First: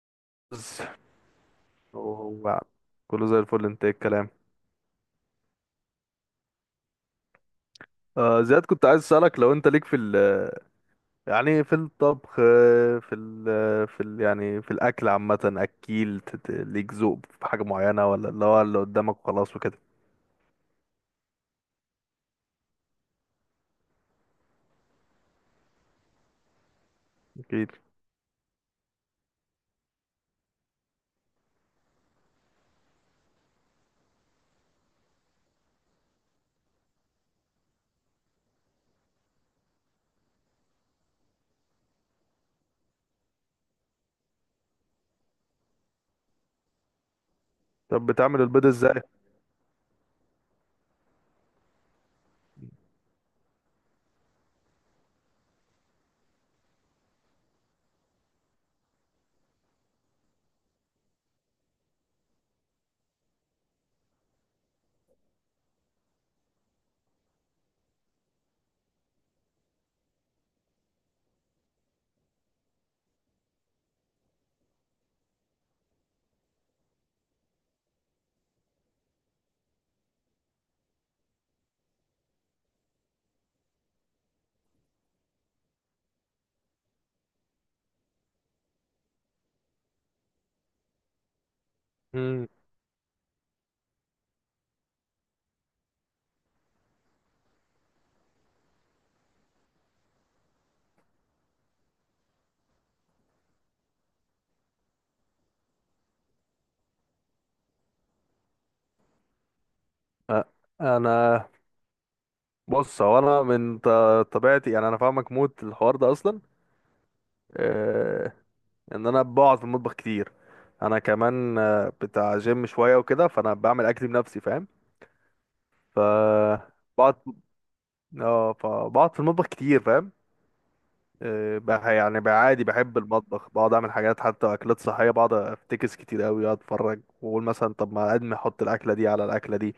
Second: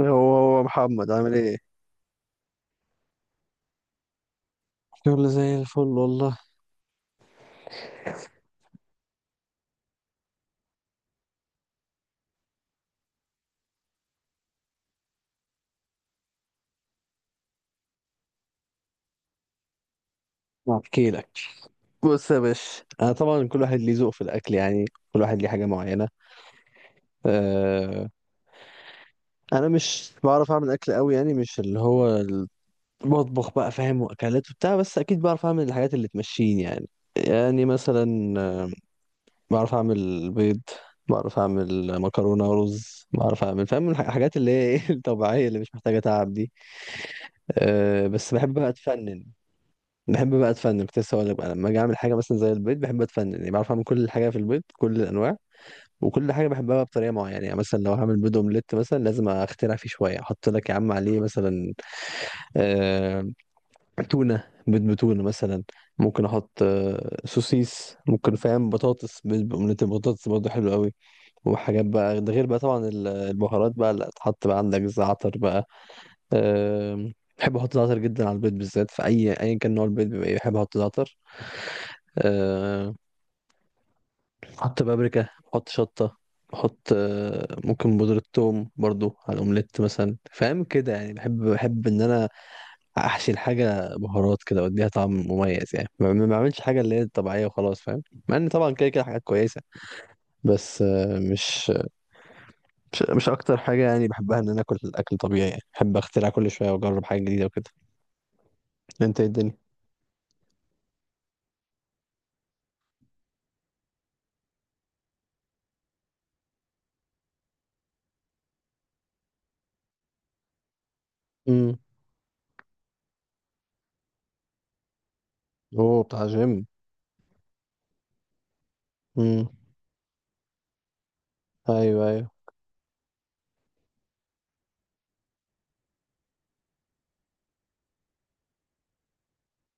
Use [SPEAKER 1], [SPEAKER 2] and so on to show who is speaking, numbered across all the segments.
[SPEAKER 1] هو هو
[SPEAKER 2] بس.
[SPEAKER 1] محمد عامل ايه؟
[SPEAKER 2] وهو كله زي الفل، انت ايه الكلام؟
[SPEAKER 1] شغل زي الفل والله.
[SPEAKER 2] زياد، كنت عايز اسالك لو انت ليك في ال يعني في الطبخ، في ال في ال يعني في الاكل عامه، ليك ذوق في حاجه معينه، ولا اللي هو اللي قدامك وخلاص وكده؟
[SPEAKER 1] احكي لك، بص يا باشا، انا طبعا كل واحد ليه ذوق في الاكل يعني، كل واحد ليه حاجه معينه.
[SPEAKER 2] اكيد.
[SPEAKER 1] أه، انا مش بعرف اعمل اكل قوي، يعني مش اللي هو المطبخ بقى، فاهم، واكلات وبتاع، بس اكيد بعرف اعمل الحاجات اللي تمشيني يعني. يعني مثلا بعرف اعمل بيض، بعرف اعمل مكرونه ورز، بعرف اعمل، فاهم، الحاجات اللي هي ايه الطبيعيه اللي مش محتاجه تعب دي. أه
[SPEAKER 2] طب
[SPEAKER 1] بس
[SPEAKER 2] بتعمل
[SPEAKER 1] بحب
[SPEAKER 2] البيض
[SPEAKER 1] بقى
[SPEAKER 2] ازاي؟
[SPEAKER 1] اتفنن. بحب بقى اتفنن، كنت لسه هقول لك بقى، لما اجي اعمل حاجه مثلا زي البيض بحب اتفنن يعني، بعرف اعمل كل حاجه في البيض، كل الانواع. وكل حاجه بحبها بقى بطريقه معينه يعني. مثلا لو هعمل بيض اومليت مثلا، لازم اخترع فيه شويه، احط لك يا عم عليه مثلا آه... تونه، بيض بتونه مثلا. ممكن احط سوسيس، ممكن، فاهم، بطاطس، بيض باومليت البطاطس برضه حلو قوي. وحاجات بقى، ده غير بقى طبعا البهارات بقى اللي تحط، بقى عندك زعتر بقى. آه... بحب احط زعتر جدا على البيض بالذات، في اي ايا كان نوع البيض بيبقى بحب احط زعتر. بحط بابريكا، بحط شطة، بحط ممكن بودرة ثوم برضو على الأومليت مثلا، فاهم كده يعني. بحب إن أنا
[SPEAKER 2] امم
[SPEAKER 1] أحشي الحاجة بهارات كده وأديها طعم مميز يعني، ما بعملش حاجة اللي هي طبيعية وخلاص، فاهم. مع إن طبعا كده كده حاجات كويسة، بس مش أكتر حاجة يعني بحبها إن أنا آكل أكل طبيعي، يعني بحب أخترع كل شوية وأجرب حاجة جديدة وكده. أنت إيه الدنيا؟
[SPEAKER 2] انا بص، هو انا من ط- طبيعتي يعني، انا فاهمك موت الحوار ده اصلا. آه ان انا بقعد في المطبخ كتير، انا كمان
[SPEAKER 1] امم،
[SPEAKER 2] بتاع جيم شويه وكده، فانا بعمل اكل بنفسي فاهم؟ ف
[SPEAKER 1] أوه، بتاع جيم.
[SPEAKER 2] بقعد اه فبقعد في المطبخ
[SPEAKER 1] امم.
[SPEAKER 2] كتير فاهم؟
[SPEAKER 1] أيوه
[SPEAKER 2] يعني
[SPEAKER 1] أيوه.
[SPEAKER 2] بقى عادي، بحب المطبخ، بقعد اعمل حاجات حتى اكلات صحيه، بقعد افتكس كتير قوي، اقعد اتفرج واقول مثلا طب ما ادمي احط الاكله دي على الاكله دي.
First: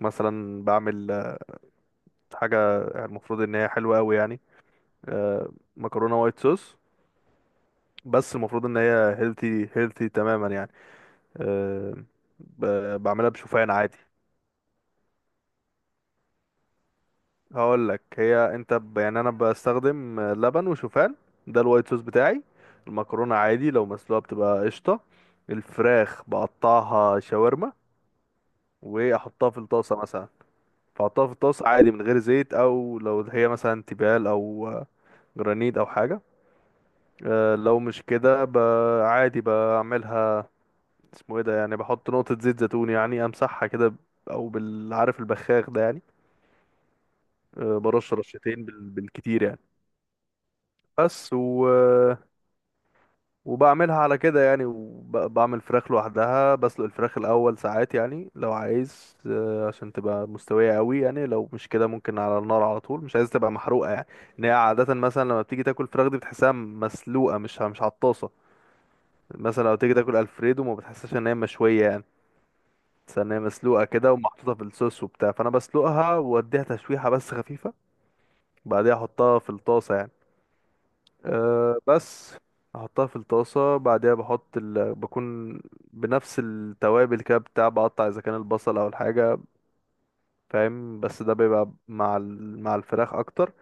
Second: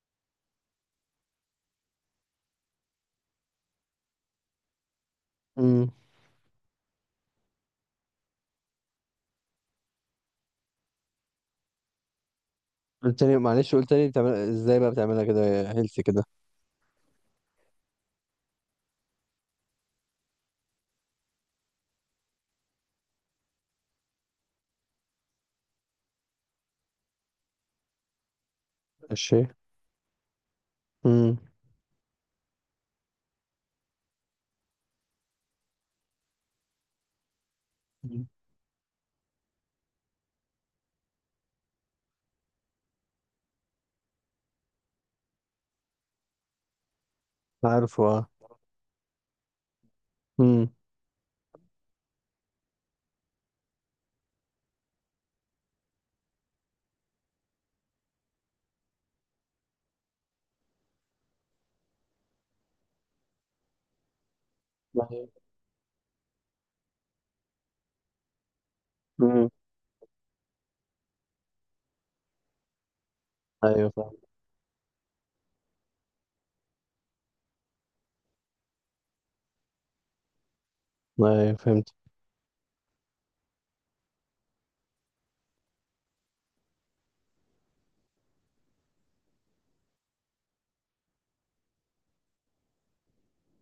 [SPEAKER 2] مثلا بعمل حاجه يعني المفروض ان هي حلوه قوي يعني، آه،
[SPEAKER 1] امم.
[SPEAKER 2] مكرونه وايت صوص، بس المفروض ان هي هيلثي هيلثي تماما يعني. آه،
[SPEAKER 1] قلت
[SPEAKER 2] بعملها
[SPEAKER 1] لي،
[SPEAKER 2] بشوفان
[SPEAKER 1] معلش قلت
[SPEAKER 2] عادي.
[SPEAKER 1] لي بتعمل إزاي بقى، بتعملها كده هيلثي كده؟
[SPEAKER 2] هقول لك، يعني انا بستخدم لبن وشوفان، ده الوايت صوص بتاعي. المكرونه عادي لو مسلوقه بتبقى قشطه. الفراخ بقطعها شاورما
[SPEAKER 1] ماشي.
[SPEAKER 2] واحطها في الطاسه مثلا. فاحطها في
[SPEAKER 1] امم.
[SPEAKER 2] الطاسه عادي من غير زيت، او لو هي مثلا تيفال او جرانيت او حاجه. اه، لو مش
[SPEAKER 1] مم.
[SPEAKER 2] كده عادي بعملها، اسمه ايه ده يعني، بحط نقطه زيت زيتون يعني، امسحها كده او بالعارف البخاخ ده يعني، اه،
[SPEAKER 1] عارفه،
[SPEAKER 2] برش
[SPEAKER 1] اه.
[SPEAKER 2] رشتين بالكتير يعني.
[SPEAKER 1] امم.
[SPEAKER 2] بس. وبعملها على كده يعني. وبعمل فراخ لوحدها، بسلق الفراخ الأول ساعات يعني لو عايز عشان تبقى مستوية قوي يعني، لو مش كده ممكن على النار على طول، مش عايز تبقى محروقة يعني. ان هي عادة مثلا
[SPEAKER 1] ايوه.
[SPEAKER 2] لما بتيجي تاكل فراخ دي بتحسها مسلوقة، مش على الطاسة.
[SPEAKER 1] مم.
[SPEAKER 2] مثلا لو تيجي تاكل الفريدو ما بتحسش ان هي مشوية يعني، بس ان هي مسلوقة
[SPEAKER 1] أيوة،
[SPEAKER 2] كده
[SPEAKER 1] فاهم.
[SPEAKER 2] ومحطوطة في الصوص وبتاع، فانا بسلقها واديها تشويحة بس خفيفة. بعدها احطها في الطاسة يعني.
[SPEAKER 1] ايوه،
[SPEAKER 2] أه
[SPEAKER 1] فهمت.
[SPEAKER 2] بس احطها في الطاسه، بعدها بكون بنفس التوابل كده بتاع، بقطع اذا كان البصل او الحاجه فاهم؟ بس ده بيبقى مع الفراخ اكتر.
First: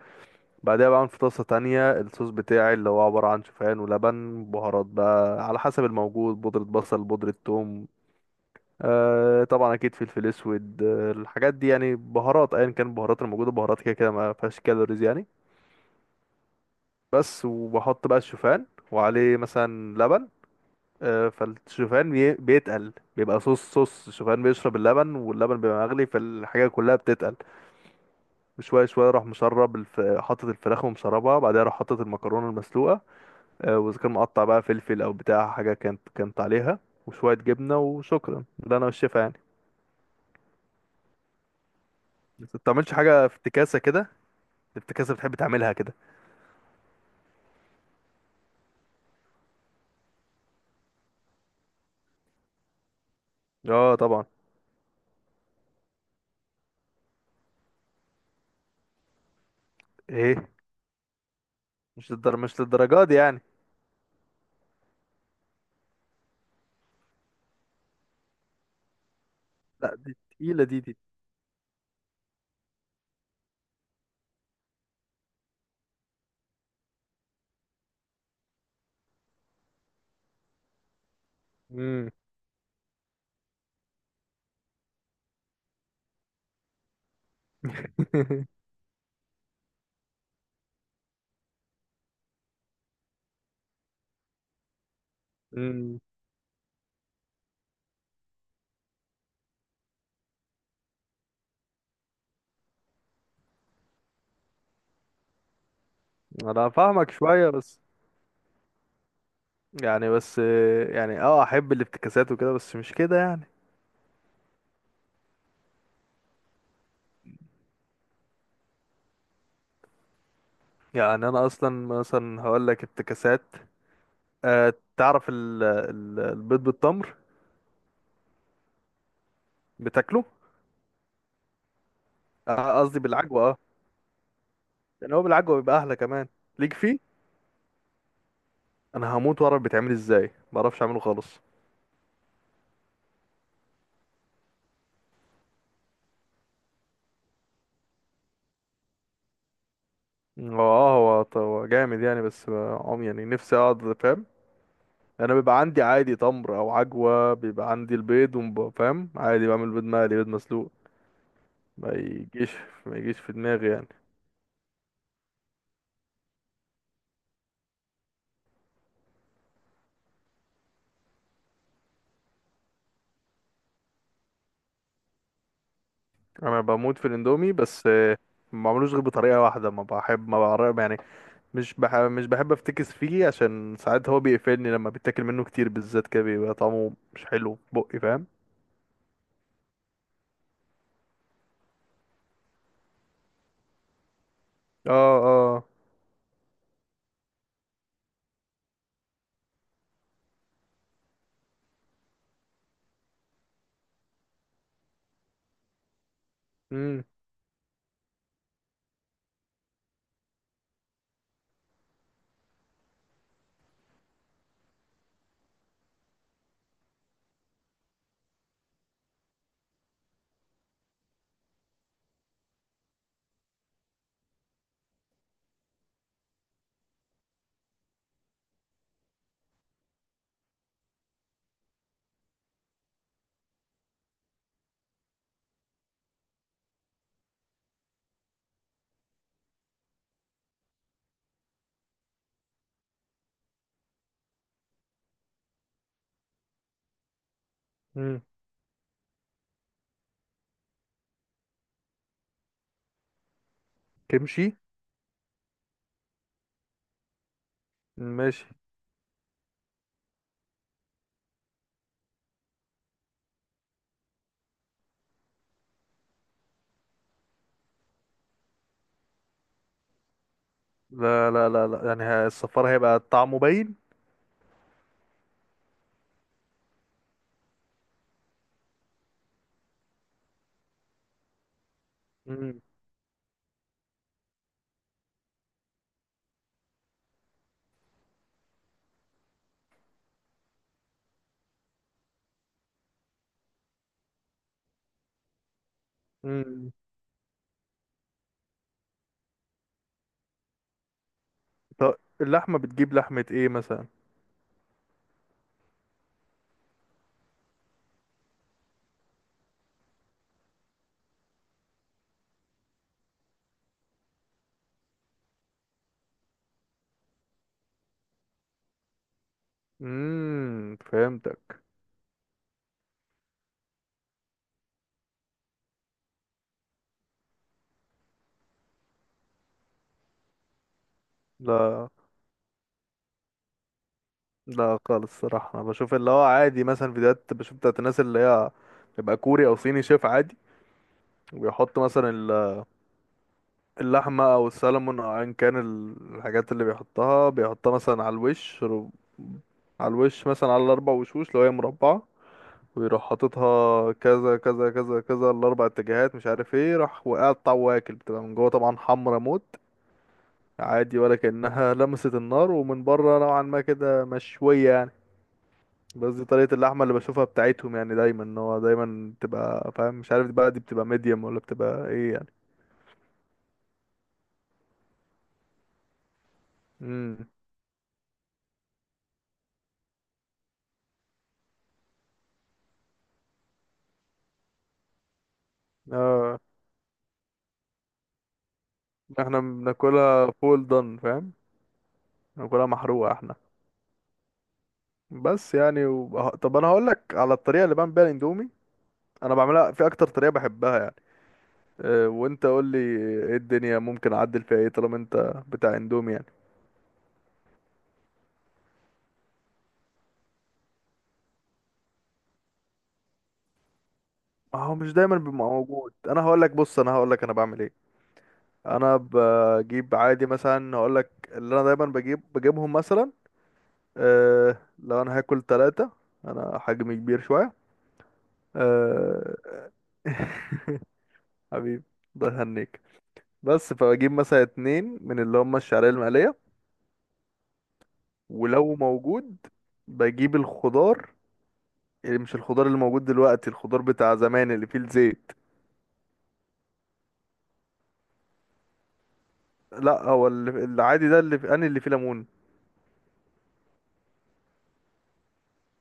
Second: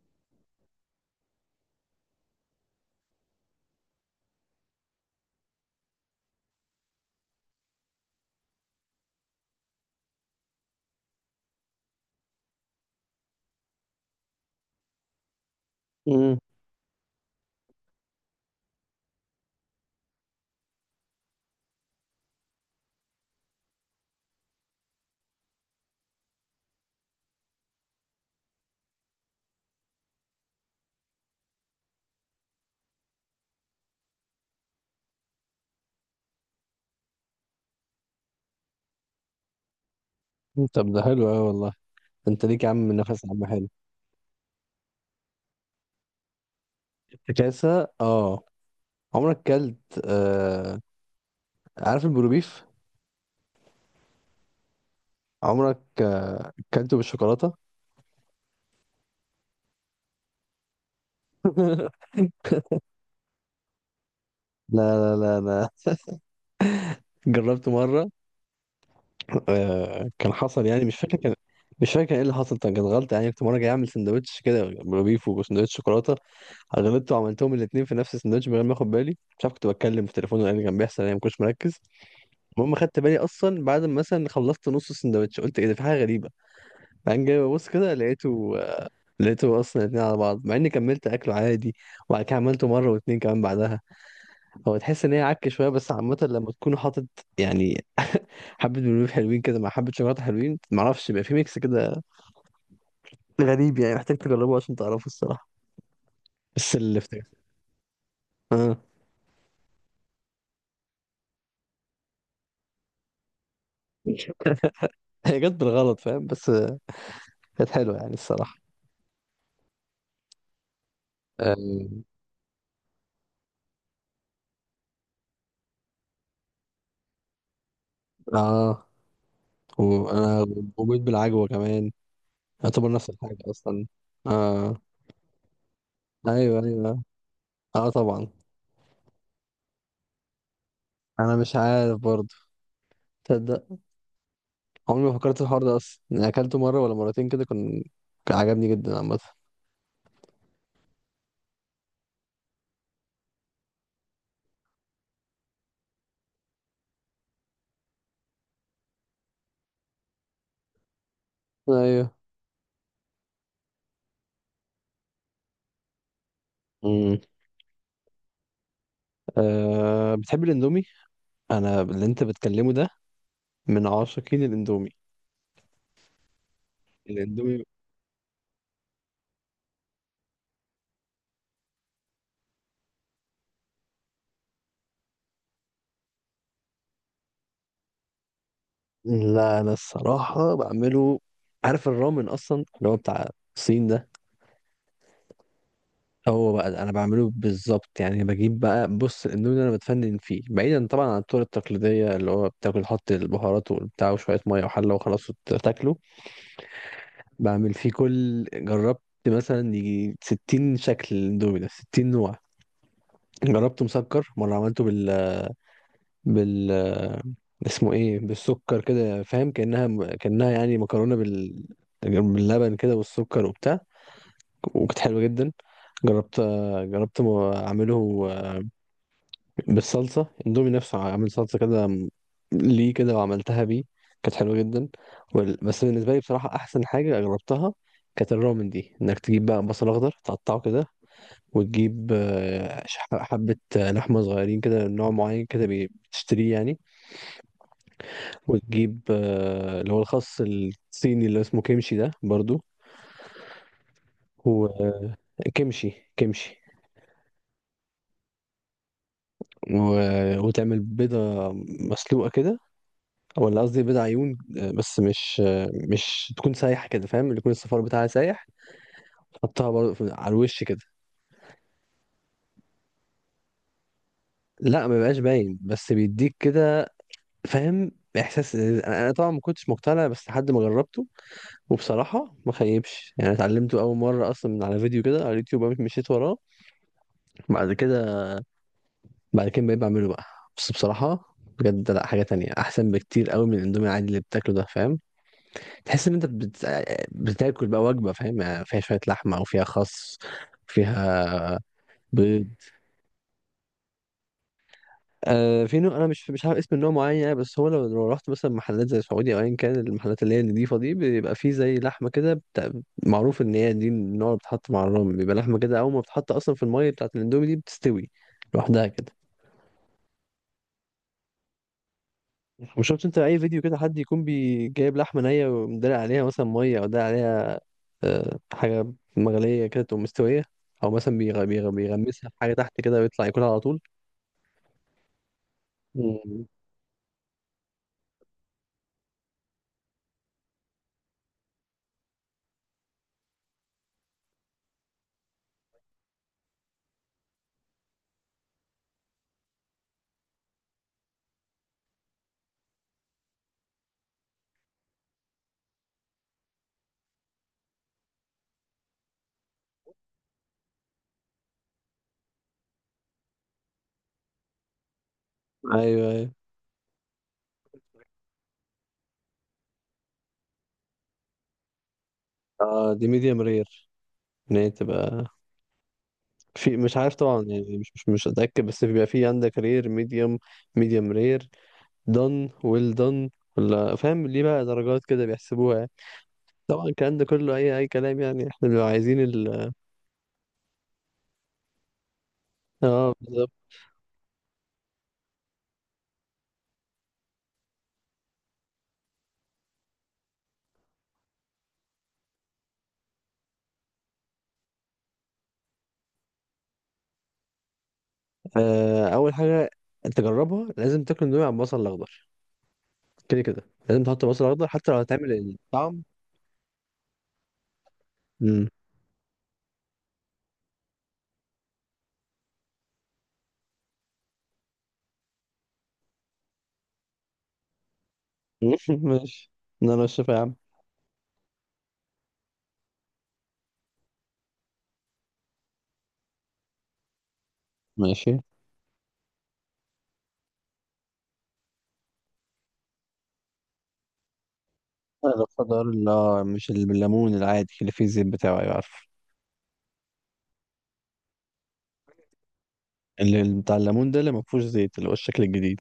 [SPEAKER 2] بعدها بعمل في طاسه تانية الصوص بتاعي، اللي هو عباره عن شوفان ولبن، بهارات بقى على حسب الموجود، بودره بصل، بودره ثوم، أه طبعا اكيد فلفل اسود، أه الحاجات دي يعني، بهارات ايا كان البهارات الموجوده، بهارات كده كده ما فيهاش كالوريز يعني.
[SPEAKER 1] امم.
[SPEAKER 2] بس. وبحط بقى الشوفان وعليه مثلا لبن. فالشوفان بيتقل بيبقى صوص، صوص الشوفان بيشرب اللبن، واللبن بيبقى مغلي، فالحاجة كلها بتتقل. وشوية شوية حاطط الفراخ ومشربها، بعدها راح حاطط المكرونة المسلوقة. وإذا كان مقطع بقى فلفل أو بتاع حاجة كانت عليها وشوية جبنة وشكرا، ده أنا والشيف يعني.
[SPEAKER 1] طب ده حلو قوي والله. انت
[SPEAKER 2] بس
[SPEAKER 1] ليك يا عم
[SPEAKER 2] متعملش
[SPEAKER 1] نفس
[SPEAKER 2] حاجة
[SPEAKER 1] يا
[SPEAKER 2] في
[SPEAKER 1] عم حلو.
[SPEAKER 2] افتكاسة كده؟ افتكاسة بتحب تعملها كده؟
[SPEAKER 1] افتكاسة، اه. عمرك كلت عارف البروبيف؟
[SPEAKER 2] اه طبعا.
[SPEAKER 1] عمرك كلته بالشوكولاتة؟
[SPEAKER 2] ايه؟ مش للدرجات دي يعني.
[SPEAKER 1] لا لا لا لا. جربت مرة
[SPEAKER 2] لا، دي
[SPEAKER 1] كان
[SPEAKER 2] تقيلة،
[SPEAKER 1] حصل
[SPEAKER 2] دي
[SPEAKER 1] يعني،
[SPEAKER 2] دي
[SPEAKER 1] مش فاكر كان ايه اللي حصل، كان غلط يعني. كنت مرة جاي اعمل سندوتش كده بروبيف وسندوتش شوكولاتة، غلطت وعملتهم الاثنين في نفس السندوتش من غير ما اخد بالي، مش عارف كنت بتكلم في تليفون ولا إيه اللي كان بيحصل يعني، ما كنتش مركز.
[SPEAKER 2] مم.
[SPEAKER 1] المهم خدت بالي اصلا بعد ما مثلا خلصت نص السندوتش، قلت ايه ده، في حاجه غريبه. بعدين جاي ببص كده، لقيته اصلا الاثنين على بعض، مع اني كملت اكله عادي. وبعد كده عملته مره واثنين كمان بعدها. هو تحس ان هي عك شويه، بس
[SPEAKER 2] مم.
[SPEAKER 1] عامه لما تكون حاطط يعني حبه بلوبيف حلوين كده مع حبه شوكولاته حلوين، معرفش، بيبقى في ميكس كده غريب يعني، محتاج تجربه عشان تعرفه الصراحه.
[SPEAKER 2] انا
[SPEAKER 1] بس اللي
[SPEAKER 2] فاهمك
[SPEAKER 1] افتكر،
[SPEAKER 2] شوية بس.
[SPEAKER 1] اه،
[SPEAKER 2] يعني بس، يعني اه احب الافتكاسات وكده، بس مش كده يعني.
[SPEAKER 1] هي جت بالغلط، فاهم، بس كانت حلوة يعني الصراحة.
[SPEAKER 2] يعني انا
[SPEAKER 1] اه.
[SPEAKER 2] اصلا مثلا هقول لك افتكاسات، أه تعرف ال البيض بالتمر
[SPEAKER 1] آه.
[SPEAKER 2] بتاكله؟
[SPEAKER 1] وانا وبيت بالعجوة كمان. يعتبر
[SPEAKER 2] قصدي
[SPEAKER 1] نفس الحاجة
[SPEAKER 2] بالعجوه اه.
[SPEAKER 1] اصلا. اه.
[SPEAKER 2] يعني هو بالعجوه بيبقى احلى كمان،
[SPEAKER 1] ايوه
[SPEAKER 2] ليك فيه؟
[SPEAKER 1] ايوه. اه طبعا.
[SPEAKER 2] انا هموت واعرف بيتعمل ازاي، ما اعرفش اعمله
[SPEAKER 1] انا
[SPEAKER 2] خالص.
[SPEAKER 1] مش عارف برضه، تصدق، عمري ما فكرت في الحوار ده اصلا يعني، اكلته مرة ولا مرتين كده، كان كان عجبني جدا عامة.
[SPEAKER 2] هو اه، هو جامد يعني، بس عم يعني نفسي اقعد فاهم. انا بيبقى عندي عادي تمر او عجوه، بيبقى عندي البيض فاهم؟ عادي بعمل بيض مقلي، بيض مسلوق، ما
[SPEAKER 1] ايوه.
[SPEAKER 2] يجيش ما يجيش في دماغي يعني.
[SPEAKER 1] امم. آه، بتحب الاندومي؟ انا اللي انت بتكلمه ده من عاشقين الاندومي.
[SPEAKER 2] انا بموت في الاندومي،
[SPEAKER 1] الاندومي.
[SPEAKER 2] بس ما بعملوش غير بطريقه واحده، ما بحب ما بعرف يعني، مش بحب افتكس فيه عشان ساعات هو بيقفلني، لما بيتاكل منه كتير بالذات كده بيبقى طعمه مش حلو في بقي فاهم؟
[SPEAKER 1] لا انا الصراحة بعمله. عارف الرامن اصلا اللي هو بتاع الصين ده؟
[SPEAKER 2] اه. اه.
[SPEAKER 1] هو بقى ده انا بعمله بالظبط يعني. بجيب بقى، بص، الاندومي اللي انا بتفنن فيه، بعيدا طبعا عن الطرق التقليديه اللي هو بتاكل، حط البهارات وبتاع وشويه ميه وحله وخلاص وتاكله.
[SPEAKER 2] امم.
[SPEAKER 1] بعمل فيه كل، جربت مثلا يجي 60 شكل الاندومي ده، 60 نوع. جربته مسكر مره، عملته بال اسمه ايه، بالسكر كده، فاهم، كانها يعني مكرونه باللبن كده والسكر وبتاع، وكانت حلوه جدا. جربت جربت اعمله بالصلصة، اندومي نفسه عامل صلصة كده، ليه كده، وعملتها بيه، كانت حلوة جدا. بس بالنسبة لي بصراحة أحسن حاجة جربتها كانت الرامن دي، إنك تجيب بقى بصل أخضر تقطعه كده، وتجيب حبة لحمة صغيرين كده، نوع معين كده بتشتريه يعني.
[SPEAKER 2] امم.
[SPEAKER 1] وتجيب اللي هو الخس الصيني اللي اسمه كيمشي ده برضو،
[SPEAKER 2] كمشي.
[SPEAKER 1] وكيمشي، كيمشي.
[SPEAKER 2] ماشي.
[SPEAKER 1] و... وتعمل بيضة مسلوقة كده، ولا قصدي بيض عيون، بس مش تكون سايحه كده، فاهم، اللي يكون الصفار بتاعها سايح. تحطها برضه على الوش كده.
[SPEAKER 2] لا يعني الصفار هيبقى طعمه باين.
[SPEAKER 1] لا، ما بيبقاش باين، بس بيديك كده، فاهم، احساس. أنا طبعا ما كنتش مقتنع بس لحد ما جربته، وبصراحه ما
[SPEAKER 2] امم.
[SPEAKER 1] خيبش يعني. اتعلمته اول مره اصلا من على فيديو كده على اليوتيوب، قمت مشيت وراه. بعد كده، بقيت بعمله بقى. بس بصراحه بجد، لا حاجه تانية احسن بكتير قوي من الاندومي العادي اللي بتاكله ده، فاهم. تحس ان انت
[SPEAKER 2] امم.
[SPEAKER 1] بتاكل بقى وجبه، فاهم، يعني فيها شويه لحمه او فيها خس، فيها
[SPEAKER 2] طب
[SPEAKER 1] بيض.
[SPEAKER 2] اللحمه بتجيب لحمه ايه مثلا؟
[SPEAKER 1] آه في نوع، انا مش عارف اسم النوع معين يعني، بس هو لو رحت مثلا محلات زي سعودي او ايا كان المحلات اللي هي النضيفه دي، بيبقى فيه زي لحمه كده معروف ان هي دي النوع اللي بتتحط مع الرام، بيبقى لحمه كده اول ما بتتحط اصلا في الميه بتاعت الاندومي دي، بتستوي لوحدها كده.
[SPEAKER 2] امم، فهمتك.
[SPEAKER 1] وشفت انت اي فيديو كده، حد يكون جايب لحمه نيه ومدلق عليها مثلا ميه او دلق عليها حاجه مغليه كده، تقوم مستويه. او مثلا
[SPEAKER 2] لا
[SPEAKER 1] بيغمسها في حاجه تحت كده ويطلع ياكلها على طول.
[SPEAKER 2] لا خالص، الصراحة انا بشوف اللي هو
[SPEAKER 1] مم.
[SPEAKER 2] عادي مثلا فيديوهات بشوف بتاعت الناس اللي هي بيبقى كوري او صيني شيف عادي، وبيحط مثلا اللحمة او السلمون او ايا كان الحاجات اللي بيحطها، بيحطها مثلا على الوش، مثلا على الاربع وشوش لو هي مربعة، ويروح حاططها كذا كذا كذا كذا، الاربع اتجاهات مش عارف ايه، راح وقطع واكل، بتبقى من جوه طبعا حمرا موت عادي، ولا كأنها لمست النار، ومن بره نوعا ما كده مشوية يعني.
[SPEAKER 1] ايوه
[SPEAKER 2] قصدي
[SPEAKER 1] ايوه.
[SPEAKER 2] طريقة اللحمة اللي بشوفها بتاعتهم يعني دايما ان هو دايما بتبقى فاهم، مش عارف بقى دي بتبقى ميديوم ولا بتبقى ايه يعني.
[SPEAKER 1] اه، دي ميديم رير. ان هي تبقى في، مش عارف
[SPEAKER 2] امم.
[SPEAKER 1] طبعا يعني، مش اتاكد، بس بيبقى في عندك رير، ميديوم، ميديوم رير، دون، ويل دون، ولا، فاهم، ليه بقى درجات كده بيحسبوها يعني.
[SPEAKER 2] اه
[SPEAKER 1] طبعا الكلام ده كله اي كلام يعني، احنا بنبقى عايزين
[SPEAKER 2] احنا
[SPEAKER 1] ال،
[SPEAKER 2] بناكلها فول دون فاهم، بناكلها
[SPEAKER 1] اه.
[SPEAKER 2] محروقة احنا. بس يعني طب انا هقول لك على الطريقة اللي بعمل بيها الاندومي، انا بعملها في اكتر طريقة بحبها يعني. أه وانت قول لي ايه الدنيا ممكن اعدل فيها ايه، طالما انت بتاع اندومي يعني.
[SPEAKER 1] اول حاجه انت جربها، لازم تاكل اندومي على البصل الاخضر. كده كده لازم تحط بصل
[SPEAKER 2] ما
[SPEAKER 1] اخضر
[SPEAKER 2] هو
[SPEAKER 1] حتى
[SPEAKER 2] مش
[SPEAKER 1] لو
[SPEAKER 2] دايما
[SPEAKER 1] هتعمل
[SPEAKER 2] بيبقى موجود،
[SPEAKER 1] الطعم.
[SPEAKER 2] انا هقول لك بص، انا هقول لك انا بعمل ايه.
[SPEAKER 1] مم.
[SPEAKER 2] انا بجيب عادي مثلا، اقول لك اللي انا دايما بجيب، بجيبهم مثلا أه، لو انا هاكل ثلاثة، انا حجمي كبير شوية أه.
[SPEAKER 1] ماشي. انا لو الشفا يا عم.
[SPEAKER 2] حبيبي ده هنيك. بس فبجيب مثلا اتنين من اللي هم الشعرية المقلية،
[SPEAKER 1] ماشي.
[SPEAKER 2] ولو موجود بجيب الخضار، يعني مش الخضار اللي موجود دلوقتي، الخضار بتاع زمان اللي فيه الزيت.
[SPEAKER 1] انا بفضل، لا، مش ال- بالليمون العادي اللي فيه الزيت بتاعه. أيوة، عارفه.
[SPEAKER 2] لا، هو اللي العادي ده انا اللي فيه ليمون،
[SPEAKER 1] اللي بتاع الليمون ده اللي ما فيهوش زيت اللي هو الشكل الجديد.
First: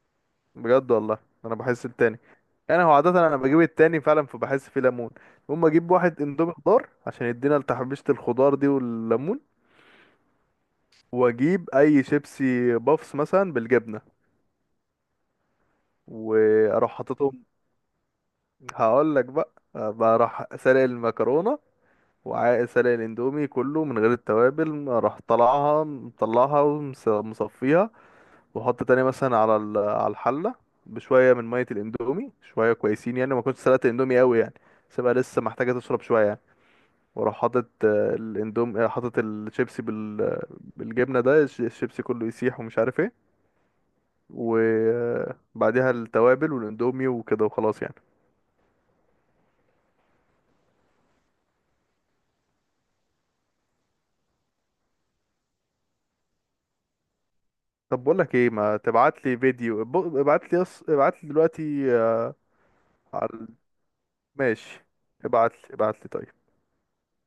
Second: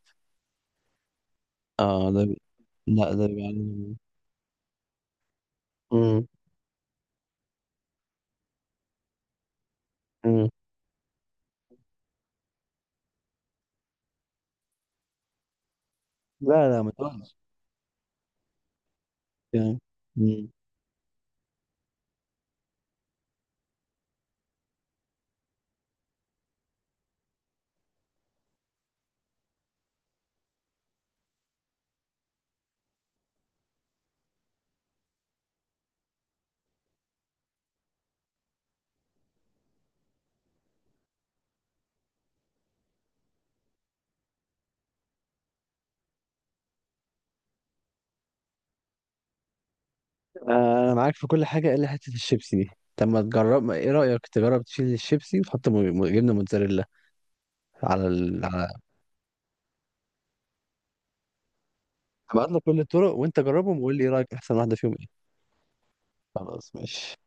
[SPEAKER 2] بجد والله. انا بحس
[SPEAKER 1] اه
[SPEAKER 2] التاني، انا هو عاده
[SPEAKER 1] لا ده
[SPEAKER 2] انا بجيب
[SPEAKER 1] يعني.
[SPEAKER 2] التاني فعلا، فبحس فيه ليمون. اقوم اجيب واحد
[SPEAKER 1] امم.
[SPEAKER 2] اندومي خضار عشان يدينا لتحبيشه الخضار دي والليمون،
[SPEAKER 1] امم.
[SPEAKER 2] واجيب اي شيبسي بافس مثلا بالجبنه،
[SPEAKER 1] لا لا، ما
[SPEAKER 2] واروح
[SPEAKER 1] تقولش
[SPEAKER 2] حاططهم. هقول لك بقى،
[SPEAKER 1] يعني. مم.
[SPEAKER 2] بروح سالق المكرونه وسالق الاندومي كله من غير التوابل، اروح طلعها مطلعها ومصفيها، واحط تاني مثلا على الحله بشويه من ميه الاندومي، شويه كويسين يعني، ما كنتش سلقت الاندومي قوي يعني، سيبها لسه محتاجه تشرب شويه يعني. واروح حاطط آه، الاندوم آه، حاطط الشيبسي بالجبنه ده، الشيبسي كله يسيح ومش عارف ايه، وبعديها التوابل والاندومي وكده وخلاص يعني.
[SPEAKER 1] آه، انا معاك في كل حاجه الا حته الشيبسي دي. طب ما تجرب، ما ايه رايك تجرب تشيل الشيبسي وتحط جبنه موتزاريلا
[SPEAKER 2] طب
[SPEAKER 1] على
[SPEAKER 2] بقول لك ايه،
[SPEAKER 1] على،
[SPEAKER 2] ما تبعت لي فيديو، ابعت لي دلوقتي آه،
[SPEAKER 1] ابعت لك كل الطرق
[SPEAKER 2] على
[SPEAKER 1] وانت
[SPEAKER 2] ال-
[SPEAKER 1] جربهم وقول لي ايه رايك احسن واحده
[SPEAKER 2] ماشي.
[SPEAKER 1] فيهم ايه.
[SPEAKER 2] ابعت لي طيب.
[SPEAKER 1] خلاص ماشي.